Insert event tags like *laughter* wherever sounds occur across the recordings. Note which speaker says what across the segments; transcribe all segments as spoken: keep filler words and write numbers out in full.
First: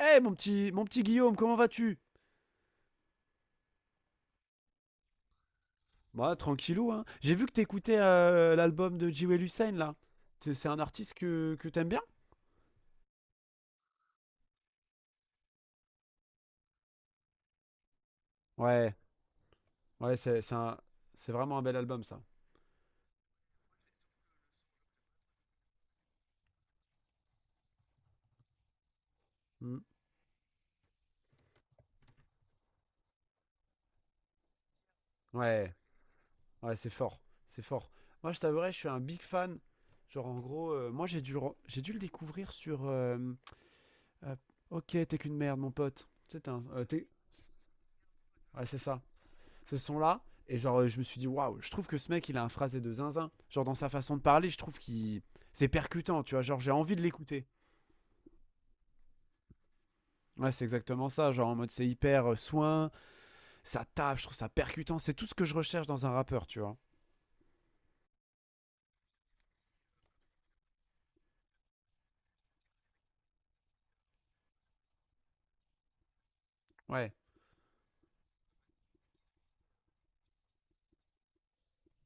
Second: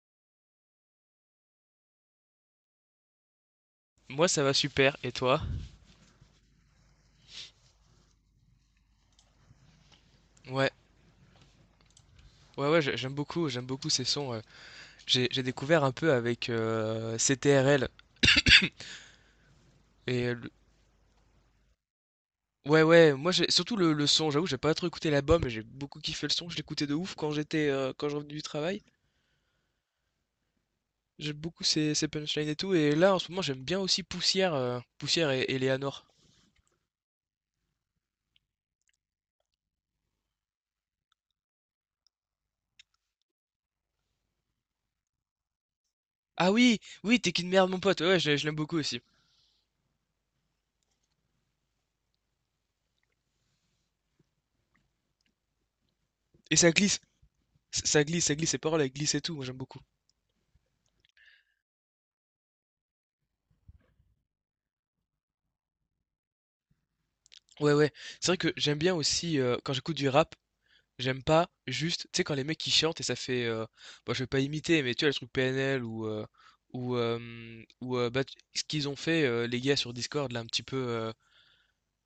Speaker 1: Eh mon petit, mon petit Guillaume, comment vas-tu?
Speaker 2: Moi, ça va super. Et toi?
Speaker 1: Bah tranquillou, hein. J'ai vu que t'écoutais euh, l'album de Jewel Hussein là. C'est c'est
Speaker 2: Ouais,
Speaker 1: un artiste que, que t'aimes bien?
Speaker 2: ouais, ouais, j'ai- j'aime beaucoup, j'aime beaucoup ces sons. euh. J'ai, j'ai découvert un peu avec euh, C T R L.
Speaker 1: Ouais, ouais,
Speaker 2: Et
Speaker 1: c'est
Speaker 2: le-
Speaker 1: c'est un- c'est vraiment un bel album ça.
Speaker 2: ouais, ouais, moi, j'ai surtout le, le son. J'avoue, j'ai pas trop écouté l'album, mais j'ai beaucoup kiffé le son. Je l'écoutais de ouf quand j'étais, euh, quand je revenais du travail.
Speaker 1: Hmm.
Speaker 2: J'aime beaucoup ces, ces punchlines et tout. Et là, en ce moment, j'aime bien aussi Poussière, euh, Poussière et, et
Speaker 1: Ouais,
Speaker 2: Léanor.
Speaker 1: ouais, c'est fort, c'est fort. Moi je t'avouerai, je suis un big fan. Genre en gros, euh, moi j'ai dû, re- j'ai dû le découvrir sur euh, euh, ok, t'es qu'une merde mon pote. C'est
Speaker 2: Ah
Speaker 1: un,
Speaker 2: oui,
Speaker 1: euh, t'es-
Speaker 2: oui, t'es qu'une merde, mon pote. Ouais, je, je l'aime
Speaker 1: Ouais,
Speaker 2: beaucoup
Speaker 1: c'est ça,
Speaker 2: aussi.
Speaker 1: ce son-là. Et genre, euh, je me suis dit, waouh, je trouve que ce mec, il a un phrasé de zinzin. Genre, dans sa façon de parler, je trouve qu'il. C'est percutant, tu vois.
Speaker 2: Et
Speaker 1: Genre,
Speaker 2: ça
Speaker 1: j'ai envie
Speaker 2: glisse,
Speaker 1: de l'écouter.
Speaker 2: ça glisse, ça glisse. Ses paroles, elles glissent et tout. Moi, j'aime beaucoup.
Speaker 1: Ouais, c'est exactement ça. Genre, en mode, c'est hyper euh, soin, ça tape, je trouve ça percutant. C'est tout ce que je recherche dans un rappeur, tu vois.
Speaker 2: Ouais, ouais. C'est vrai que j'aime bien aussi euh, quand j'écoute du rap. J'aime pas juste, tu sais, quand les mecs ils chantent et ça fait, euh, bon, je vais pas imiter, mais tu vois, le truc P N L ou, euh, ou,
Speaker 1: Ouais.
Speaker 2: euh, ou euh, bah, tu- ce qu'ils ont fait, euh, les gars sur Discord, là, un petit peu, euh,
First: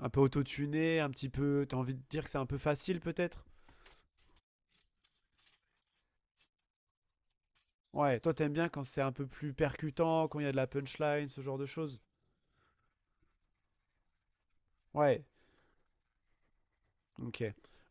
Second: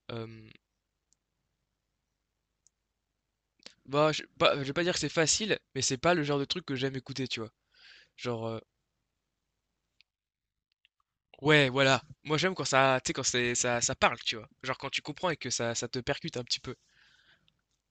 Speaker 1: Un peu
Speaker 2: euh,
Speaker 1: autotuné, un petit peu. T'as envie de dire que c'est un peu facile, peut-être.
Speaker 2: bah, je, pas- je vais pas dire que c'est facile, mais c'est pas le genre de truc que j'aime écouter, tu vois.
Speaker 1: Ouais. Toi,
Speaker 2: Genre,
Speaker 1: t'aimes
Speaker 2: euh,
Speaker 1: bien quand c'est un peu plus percutant, quand il y a de la punchline, ce genre de
Speaker 2: ouais,
Speaker 1: choses?
Speaker 2: voilà. Moi, j'aime quand ça, tu sais, quand c'est, ça, ça parle, tu vois. Genre, quand tu
Speaker 1: Ouais.
Speaker 2: comprends et que ça, ça te percute un petit peu.
Speaker 1: Ok.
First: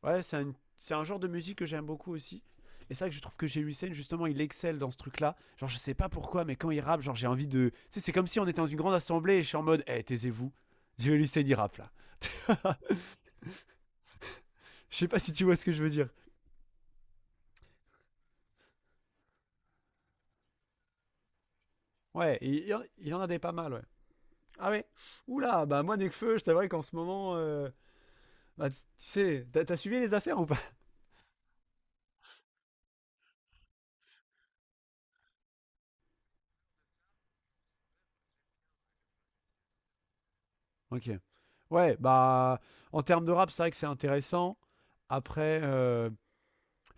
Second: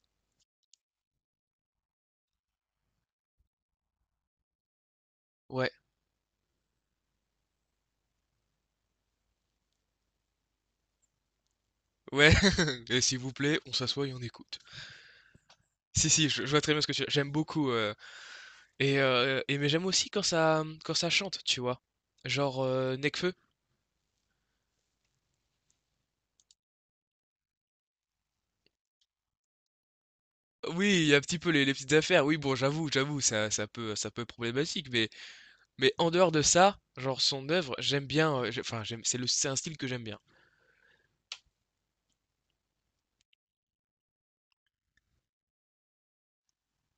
Speaker 1: Ouais, c'est un, c'est un genre de musique que j'aime beaucoup aussi. Et c'est vrai que je trouve que chez Lucien, justement, il excelle dans ce truc-là. Genre,
Speaker 2: Ouais,
Speaker 1: je sais pas pourquoi, mais quand il rappe, genre, j'ai envie de. Tu sais, c'est comme si on était dans une grande assemblée et je suis en mode, eh, taisez-vous. Je vais Lucien, il rappe là.
Speaker 2: ouais,
Speaker 1: *laughs*
Speaker 2: *laughs* et s'il vous plaît, on s'assoit et on écoute.
Speaker 1: Je sais pas si tu vois ce que je veux dire.
Speaker 2: Si, si, je, je vois très bien ce que tu... J'aime beaucoup. euh, Et heu et mais j'aime aussi quand ça, mmh, quand ça chante, tu vois?
Speaker 1: Ouais, il,
Speaker 2: Genre,
Speaker 1: il en-
Speaker 2: heu,
Speaker 1: il en a
Speaker 2: Nekfeu.
Speaker 1: des pas mal, ouais. Ah ouais. Oula, bah moi, Nekfeu, je t'avouerais qu'en ce moment, euh, bah, tu tu sais, t'as t'as suivi les affaires ou pas? *laughs*
Speaker 2: Oui, il y a un petit peu les les petites affaires. Oui, bon, j'avoue, j'avoue, ça ça peut ça peut être problématique, mais mais en dehors de ça, genre son œuvre, j'aime bien, heu, j'ai enfin, j'aime c'est le c'est un style que j'aime bien.
Speaker 1: Ok. Ouais, bah, en termes de rap, c'est vrai que c'est intéressant. Après, euh,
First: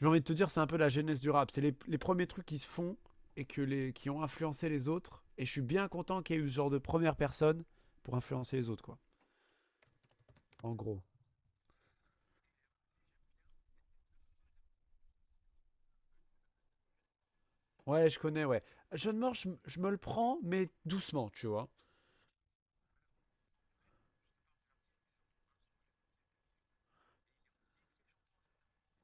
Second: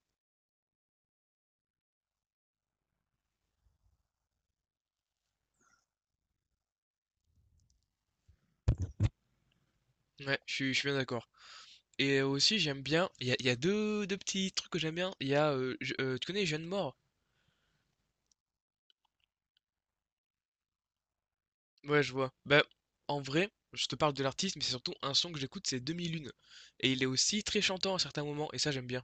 Speaker 1: j'ai envie de te dire, c'est un peu la genèse du rap. C'est les, les premiers trucs qui se font et que les, qui ont influencé les autres. Et je suis bien content qu'il y ait eu ce genre de première personne pour influencer les autres, quoi.
Speaker 2: Ouais, je suis
Speaker 1: En
Speaker 2: je suis bien
Speaker 1: gros.
Speaker 2: d'accord et aussi j'aime bien, il y a il y a deux deux petits trucs que j'aime bien. Il y a, heu, je heu, tu connais Jeanne Moore?
Speaker 1: Ouais, je connais, ouais. Jeune mort, je, m- je me le prends, mais doucement, tu vois.
Speaker 2: Ouais, je vois. Bah, en vrai, je te parle de l'artiste, mais c'est surtout un son que j'écoute, c'est deux mille un et il est aussi très chantant à certains moments et ça, j'aime bien.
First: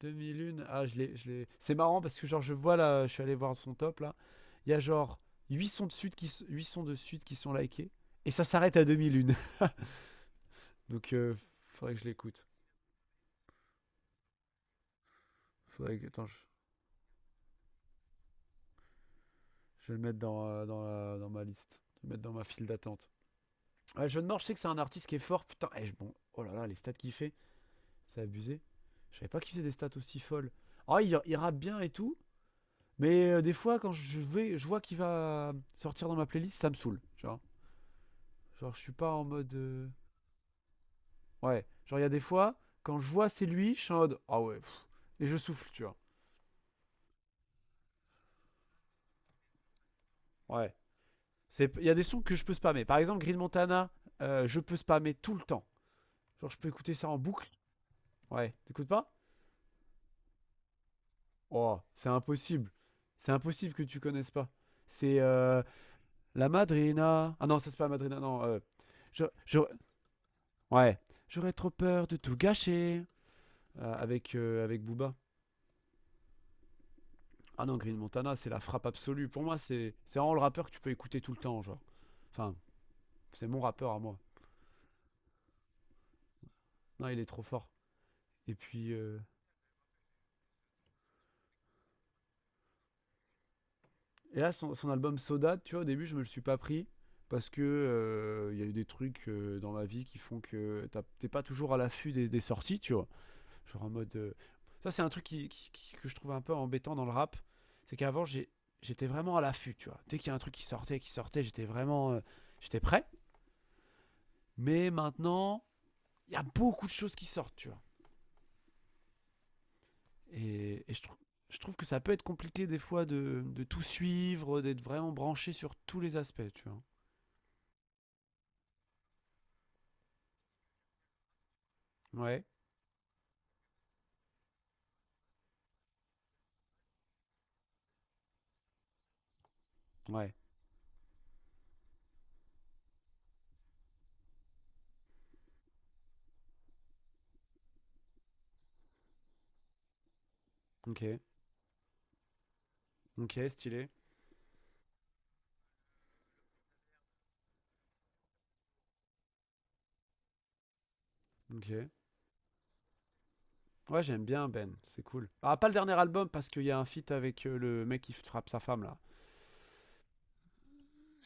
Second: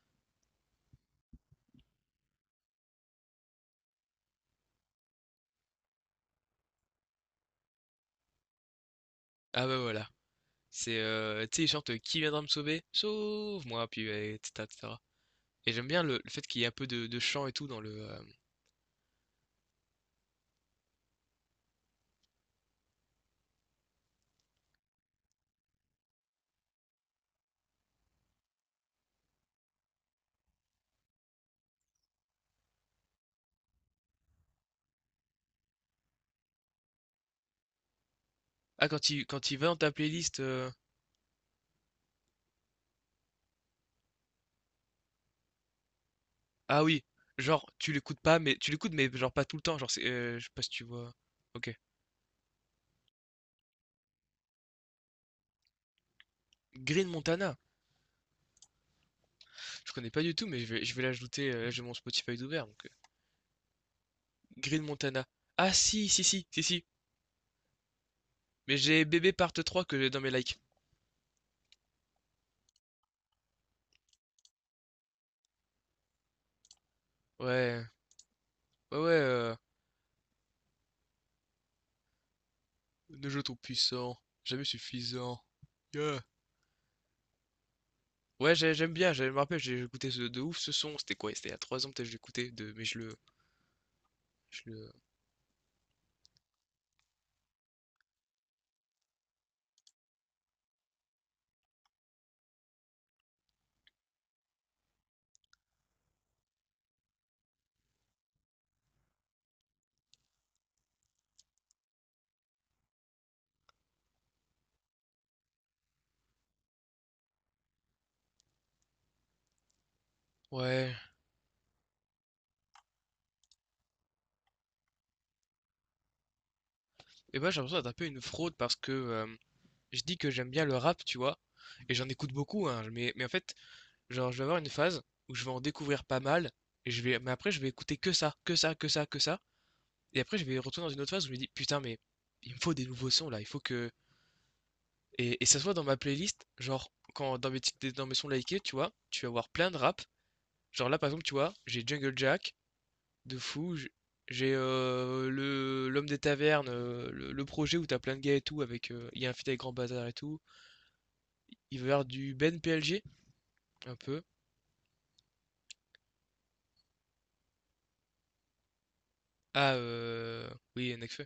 Speaker 1: deux mille un, ah, je l'ai, je l'ai. C'est marrant parce que, genre, je vois là, je suis allé voir son top là. Il y a genre huit sons de suite qui, s- huit sons de suite qui sont likés. Et ça s'arrête à
Speaker 2: Ah
Speaker 1: deux mille un.
Speaker 2: bah voilà.
Speaker 1: *laughs*
Speaker 2: C'est
Speaker 1: Donc, euh,
Speaker 2: euh, tu sais, il chante
Speaker 1: faudrait
Speaker 2: euh,
Speaker 1: que je
Speaker 2: Qui viendra
Speaker 1: l'écoute.
Speaker 2: me sauver? Sauve-moi, puis euh, et cetera, et cetera. Et cetera. Et j'aime
Speaker 1: Faudrait
Speaker 2: bien
Speaker 1: que,
Speaker 2: le,
Speaker 1: attends,
Speaker 2: le
Speaker 1: je,
Speaker 2: fait qu'il y ait un peu de, de chant et tout dans le. Euh,
Speaker 1: je vais le mettre dans, euh, dans, la- dans ma liste. Je vais le mettre dans ma file d'attente. Ouais, John Morge, je sais que c'est un artiste qui est fort. Putain, eh, je- bon, oh là là, les stats qu'il fait, c'est abusé. Je savais pas qu'il faisait des stats aussi folles. Ah, il, il rappe bien et tout, mais euh, des fois, quand je vais, je vois qu'il va sortir dans ma playlist, ça me saoule, tu vois. Genre, je
Speaker 2: Ah
Speaker 1: suis
Speaker 2: quand
Speaker 1: pas en
Speaker 2: il quand
Speaker 1: mode.
Speaker 2: il va dans
Speaker 1: euh,
Speaker 2: ta playlist. euh,
Speaker 1: Ouais, genre, il y a des fois, quand je vois c'est lui, je suis en mode. Ah ouais, pff, et je souffle, tu vois.
Speaker 2: Ah oui, genre tu l'écoutes pas, mais tu l'écoutes mais genre pas tout le temps. Genre c'est, euh, je sais pas si
Speaker 1: Ouais.
Speaker 2: tu vois.
Speaker 1: C'est-
Speaker 2: Ok.
Speaker 1: Il y a des sons que je peux spammer. Par exemple, Green Montana, euh, je peux spammer tout le temps. Genre, je peux écouter
Speaker 2: Green
Speaker 1: ça en boucle.
Speaker 2: Montana.
Speaker 1: Ouais, t'écoutes pas.
Speaker 2: Je connais pas du tout, mais je vais je vais l'ajouter. Euh, là
Speaker 1: Oh,
Speaker 2: j'ai mon
Speaker 1: c'est
Speaker 2: Spotify ouvert
Speaker 1: impossible.
Speaker 2: donc euh,
Speaker 1: C'est impossible que tu connaisses pas.
Speaker 2: Green
Speaker 1: C'est
Speaker 2: Montana.
Speaker 1: euh,
Speaker 2: Ah si si si
Speaker 1: La
Speaker 2: si si.
Speaker 1: Madrina. Ah non, ça c'est pas la Madrina, non. euh,
Speaker 2: Mais j'ai
Speaker 1: je,
Speaker 2: Bébé Part
Speaker 1: je-
Speaker 2: trois que j'ai dans mes likes.
Speaker 1: ouais. J'aurais trop peur de tout gâcher euh, avec, euh, avec Booba. Ah non,
Speaker 2: Ouais,
Speaker 1: Green Montana, c'est la frappe
Speaker 2: ouais, ouais.
Speaker 1: absolue. Pour
Speaker 2: euh,
Speaker 1: moi, c'est c'est vraiment le rappeur que tu peux écouter tout le temps, genre. Enfin,
Speaker 2: Nos jeux
Speaker 1: c'est
Speaker 2: trop
Speaker 1: mon rappeur à
Speaker 2: puissants,
Speaker 1: moi.
Speaker 2: jamais suffisant. Yeah.
Speaker 1: Non, il est trop fort.
Speaker 2: Ouais,
Speaker 1: Et
Speaker 2: j'ai- j'aime
Speaker 1: puis.
Speaker 2: bien,
Speaker 1: euh,
Speaker 2: j'ai- je me rappelle, j'ai écouté ce, de ouf ce son. C'était quoi? C'était il y a trois ans, peut-être, que je l'écoutais, de... mais je le,
Speaker 1: Et là,
Speaker 2: je
Speaker 1: son, son
Speaker 2: le.
Speaker 1: album Soda, tu vois, au début, je me le suis pas pris. Parce que euh, il y a eu des trucs euh, dans ma vie qui font que t'as- t'es pas toujours à l'affût des, des sorties, tu vois. Genre en mode. euh, Ça, c'est un truc qui, qui- qui- que je trouve un peu embêtant dans le rap. C'est qu'avant, j'étais vraiment à l'affût, tu vois. Dès qu'il y a un truc qui sortait, qui sortait, j'étais vraiment. Euh, j'étais prêt. Mais maintenant, il y a beaucoup de choses qui sortent, tu vois. Et, et
Speaker 2: Ouais.
Speaker 1: je, trou- je trouve que ça peut être compliqué des fois de, de tout suivre, d'être vraiment branché sur tous les aspects, tu vois.
Speaker 2: Et bah, j'ai l'impression d'être un peu une fraude parce que euh, je dis que j'aime bien le rap, tu vois. Et j'en écoute
Speaker 1: Ouais,
Speaker 2: beaucoup, hein. Mais, mais en fait, genre, je vais avoir une phase où je vais en découvrir pas mal. Et je vais... Mais après, je vais écouter que ça, que ça, que ça, que ça. Et
Speaker 1: ouais,
Speaker 2: après, je vais retourner dans une autre phase où je me dis, putain, mais il me faut des nouveaux sons là. Il faut que. Et, et ça se voit dans ma playlist, genre, quand dans mes, titres- dans mes sons likés, tu vois, tu vas voir plein de rap. Genre là, par
Speaker 1: ok.
Speaker 2: exemple, tu vois, j'ai Jungle Jack, de
Speaker 1: Ok,
Speaker 2: fou,
Speaker 1: stylé.
Speaker 2: j'- j'ai euh, le l'homme des tavernes, euh, le, le projet où t'as plein de gars et tout, avec euh, il y a un feat avec Grand Bazar et tout.
Speaker 1: Ok.
Speaker 2: Il va y avoir du Ben P L G, un
Speaker 1: Ouais,
Speaker 2: peu.
Speaker 1: j'aime bien Ben, c'est cool. Ah, pas le dernier album parce qu'il y a un feat avec euh, le mec qui frappe sa femme là.
Speaker 2: Ah, euh, oui, Nekfeu.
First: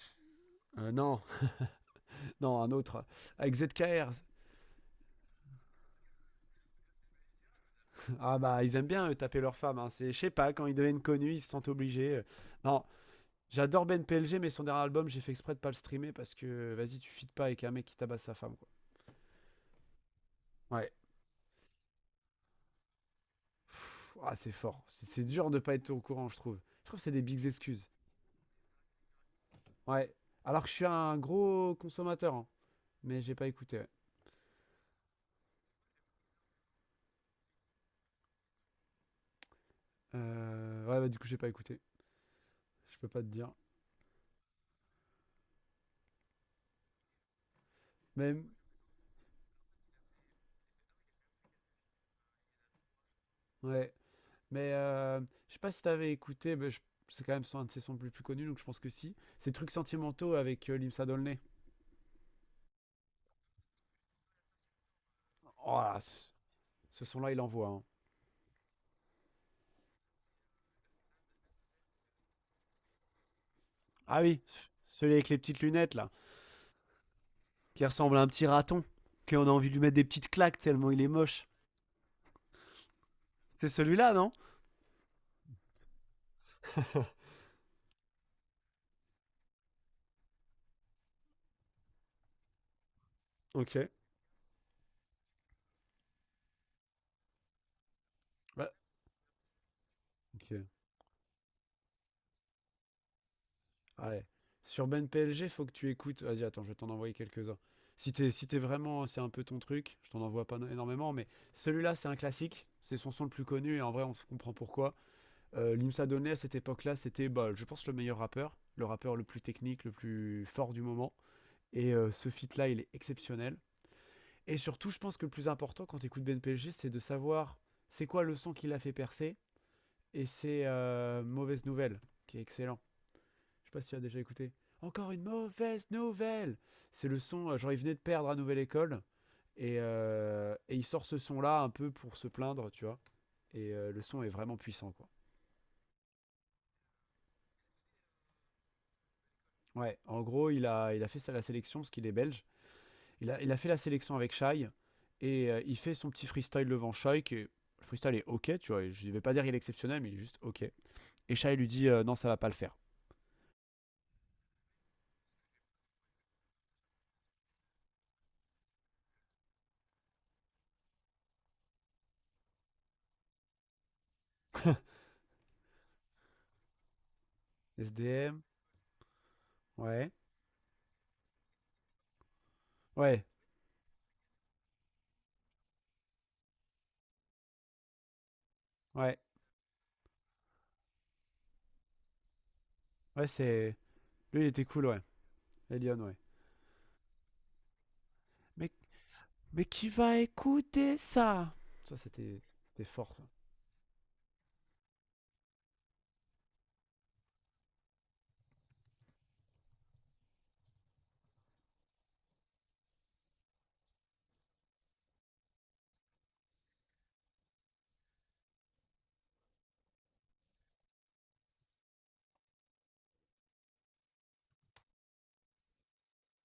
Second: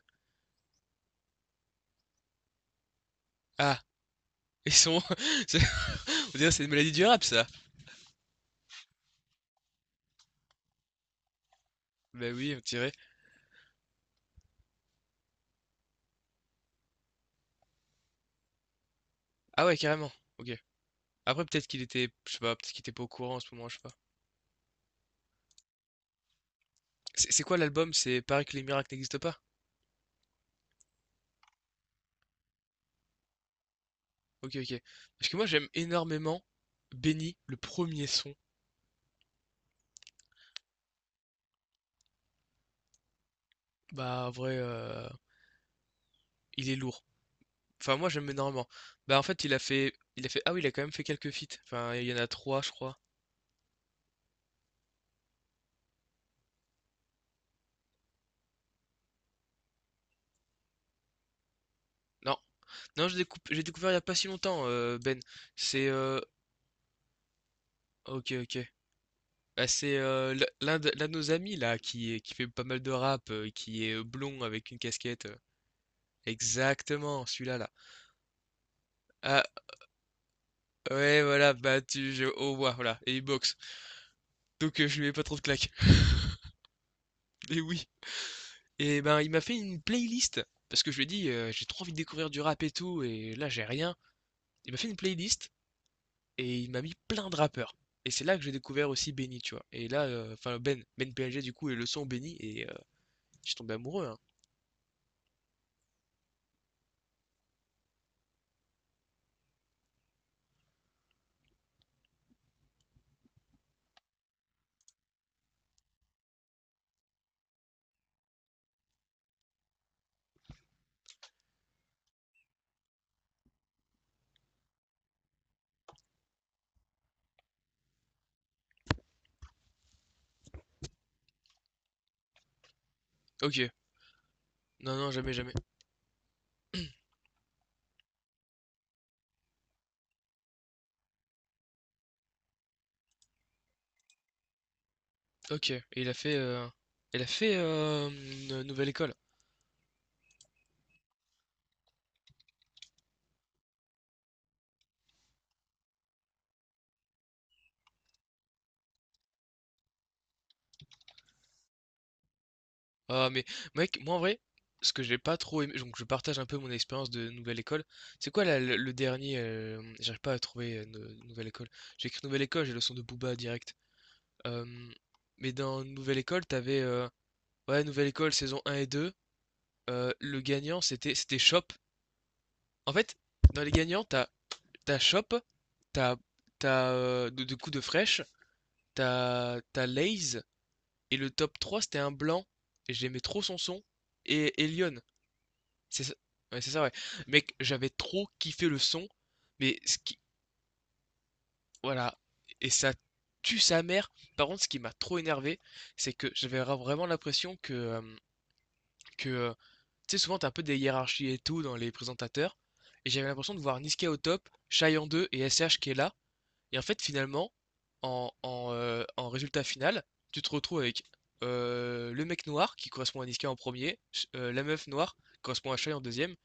Speaker 1: Euh, non, non, un autre. Avec
Speaker 2: Ah,
Speaker 1: Z K R.
Speaker 2: ils sont. *laughs* c'est- On dirait que c'est une maladie du rap, ça.
Speaker 1: Ah bah, ils aiment bien eux, taper leurs femmes, hein. C'est, je sais pas, quand ils deviennent connus, ils se sentent obligés. euh.
Speaker 2: Bah oui, on
Speaker 1: Non,
Speaker 2: dirait.
Speaker 1: j'adore Ben P L G, mais son dernier album, j'ai fait exprès de pas le streamer parce que, vas-y, tu fites pas avec un mec qui tabasse sa femme, quoi.
Speaker 2: Ah ouais, carrément. Ok.
Speaker 1: Ouais.
Speaker 2: Après, peut-être qu'il était, je sais pas, peut-être qu'il était pas au courant en ce moment, je sais pas.
Speaker 1: Pff, ah, c'est fort. C'est, c'est dur de pas être au courant, je trouve. Je trouve que c'est des
Speaker 2: C'est c'est
Speaker 1: bigs
Speaker 2: quoi
Speaker 1: excuses.
Speaker 2: l'album? C'est Paris que les miracles n'existent pas?
Speaker 1: Ouais. Alors que je suis un gros consommateur, hein. Mais j'ai pas écouté. Ouais.
Speaker 2: Ok, ok. Parce que moi j'aime énormément Benny, le premier son.
Speaker 1: Euh, ouais bah, du coup, j'ai pas écouté. Je peux pas te dire.
Speaker 2: Bah en vrai, euh, il est lourd. Enfin moi j'aime
Speaker 1: Même.
Speaker 2: énormément. Bah en fait il a fait, il a fait, ah oui il a quand même fait quelques feats. Enfin il y en a trois je crois.
Speaker 1: Ouais. Mais euh, je sais pas si t'avais écouté, mais je- c'est quand même son- un de ses sons les plus connus, donc je pense que si. C'est Trucs sentimentaux avec euh, Limsa Dolné.
Speaker 2: Non, non j'ai découp- j'ai découvert il y a pas si longtemps euh, Ben.
Speaker 1: Oh
Speaker 2: C'est,
Speaker 1: là,
Speaker 2: euh,
Speaker 1: ce, ce son-là, il envoie, hein.
Speaker 2: ok, ok. Bah, c'est euh, l- l'un de, l'un de nos amis là qui est- qui fait pas mal de rap, euh, qui est euh,
Speaker 1: Ah oui,
Speaker 2: blond
Speaker 1: ce-
Speaker 2: avec une
Speaker 1: celui
Speaker 2: casquette.
Speaker 1: avec
Speaker 2: euh.
Speaker 1: les petites lunettes, là,
Speaker 2: Exactement, celui-là là.
Speaker 1: qui ressemble à un petit raton,
Speaker 2: Ah
Speaker 1: qu'on a envie de lui mettre des petites claques tellement il est
Speaker 2: ouais
Speaker 1: moche.
Speaker 2: voilà, bah tu, je, au revoir, voilà et il boxe.
Speaker 1: C'est celui-là, non?
Speaker 2: Donc euh, je lui mets pas trop de claques. *laughs* mais oui. Et ben, il m'a fait une playlist parce que je lui ai dit, heu: «J'ai trop envie de découvrir du rap et tout et là, j'ai
Speaker 1: Ok.
Speaker 2: rien». Il m'a fait une playlist et il m'a mis plein de rappeurs et c'est là que j'ai
Speaker 1: Ouais.
Speaker 2: découvert aussi Benny, tu vois? Et là, heu,
Speaker 1: Ok.
Speaker 2: enfin Ben, Ben P L G du coup et le son Benny et heu, je suis tombé amoureux, hein.
Speaker 1: Ouais. Sur Ben P L G faut que tu écoutes. Vas-y, attends, je vais t'en envoyer quelques-uns. Si t'es si t'es vraiment, c'est un peu ton truc, je t'en envoie pas no-, énormément, mais celui-là, c'est un classique. C'est son son le plus connu, et en vrai, on se comprend pourquoi. Euh, Limsa Donnet à cette époque-là, c'était, bah, je pense, le meilleur rappeur, le rappeur le plus technique, le plus fort du moment. Et euh, ce feat-là, il est exceptionnel. Et surtout, je pense que le plus important quand tu écoutes B N P L G, c'est de savoir c'est quoi le son qui l'a fait percer et c'est euh, Mauvaise Nouvelle, qui est excellent. Je
Speaker 2: OK.
Speaker 1: sais pas si tu as déjà écouté.
Speaker 2: Non, non,
Speaker 1: Encore une
Speaker 2: jamais, jamais.
Speaker 1: mauvaise nouvelle. C'est le son, euh, genre il venait de perdre à Nouvelle École et, euh, et il sort ce son-là un peu pour se plaindre, tu vois. Et euh, le son est vraiment puissant, quoi.
Speaker 2: OK et il a fait, heu, il a fait, euh, une Nouvelle École?
Speaker 1: Ouais, en gros, il a, il a fait ça à la sélection parce qu'il est belge. Il a, il a fait la sélection avec Shai et euh, il fait son petit freestyle devant Shai qui est- le freestyle est ok, tu vois. Je vais pas dire qu'il est exceptionnel, mais il est juste ok. Et Shai lui dit euh, non, ça va pas le faire.
Speaker 2: Ah mais mec, moi en vrai, ce que j'ai pas trop aimé, donc je partage un peu mon expérience de nouvelle école. C'est quoi la- le, le dernier euh, j'arrive pas à trouver euh, nou- nouvelle école. J'ai écrit nouvelle école, j'ai le son de Booba direct. Euh, mais dans nouvelle école, t'avais euh, ouais nouvelle école
Speaker 1: S D M,
Speaker 2: saison un et deux.
Speaker 1: ouais,
Speaker 2: Euh, le gagnant c'était c'était Shop. En fait,
Speaker 1: ouais,
Speaker 2: dans les gagnants, t'as t'as Shop, t'as t'as euh, de, de coups de fraîche,
Speaker 1: ouais,
Speaker 2: t'as t'as Lay's et le top trois c'était un blanc. Et j'aimais
Speaker 1: ouais,
Speaker 2: trop son
Speaker 1: c'est.
Speaker 2: son
Speaker 1: Lui, il
Speaker 2: et
Speaker 1: était cool,
Speaker 2: Elion.
Speaker 1: ouais. Elion,
Speaker 2: C'est ça,
Speaker 1: ouais.
Speaker 2: ouais, c'est ça, ouais. Mec, j'avais trop kiffé
Speaker 1: Mais,
Speaker 2: le son,
Speaker 1: mais
Speaker 2: mais
Speaker 1: qui
Speaker 2: ce qui,
Speaker 1: va écouter ça? Ça,
Speaker 2: voilà,
Speaker 1: c'était
Speaker 2: et
Speaker 1: c'était
Speaker 2: ça
Speaker 1: fort, ça.
Speaker 2: tue sa mère. Par contre, ce qui m'a trop énervé, c'est que j'avais ra- vraiment l'impression que, euh, que, euh, tu sais, souvent t'as un peu des hiérarchies et tout dans les présentateurs, et j'avais l'impression de voir Niska au top, Shai en deux et S H qui est là, et en fait, finalement, en, en, euh, en résultat final, tu te retrouves avec euh, le mec noir qui correspond à Niska en premier, ch- euh, la meuf noire qui correspond à Shai en deuxième,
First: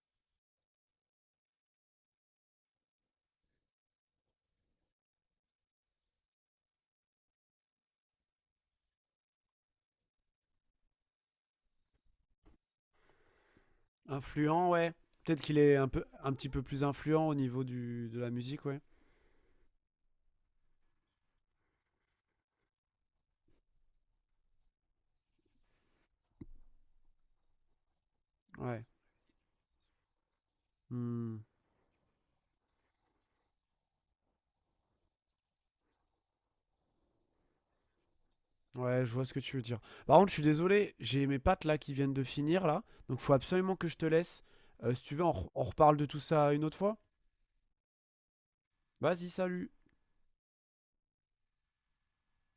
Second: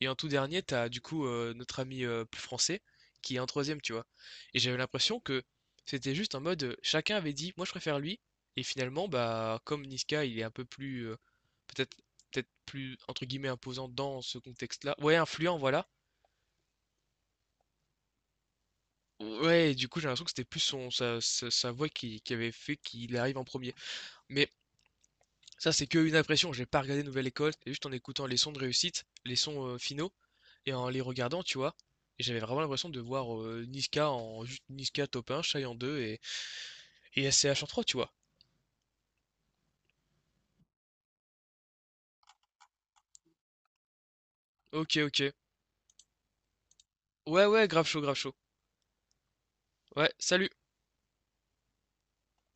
Speaker 2: et en tout dernier, t'as du coup euh, notre ami euh, plus français qui est en troisième, tu vois. Et j'avais l'impression que c'était juste en mode euh, chacun avait dit moi je préfère lui. Et finalement, bah comme Niska, il est un peu plus euh, peut-être peut-être plus entre guillemets imposant dans ce
Speaker 1: Influent, ouais.
Speaker 2: contexte-là. Ouais,
Speaker 1: Peut-être qu'il
Speaker 2: influent,
Speaker 1: est un,
Speaker 2: voilà.
Speaker 1: peu, un petit peu plus influent au niveau du, de la musique, ouais.
Speaker 2: Ouais, et du coup, j'ai l'impression que c'était plus son sa, sa- sa voix qui, qui avait fait qu'il arrive en premier. Mais Ça, c'est qu'une impression. J'ai pas regardé Nouvelle École. C'est juste en écoutant les sons de
Speaker 1: Ouais.
Speaker 2: réussite, les sons euh, finaux, et en les regardant,
Speaker 1: Hmm.
Speaker 2: tu vois. Et j'avais vraiment l'impression de voir euh, Niska en juste Niska top un, Shy en deux et, et S C H en trois, tu vois.
Speaker 1: Ouais, je vois ce que tu veux dire. Par contre, je suis désolé, j'ai mes pattes là qui viennent de finir là, donc faut absolument que je te laisse. Euh,
Speaker 2: Ok,
Speaker 1: si tu veux, on,
Speaker 2: ok.
Speaker 1: re- on reparle de tout ça une autre fois.
Speaker 2: Ouais, ouais, grave chaud, grave chaud.
Speaker 1: Vas-y, salut.
Speaker 2: Ouais, salut.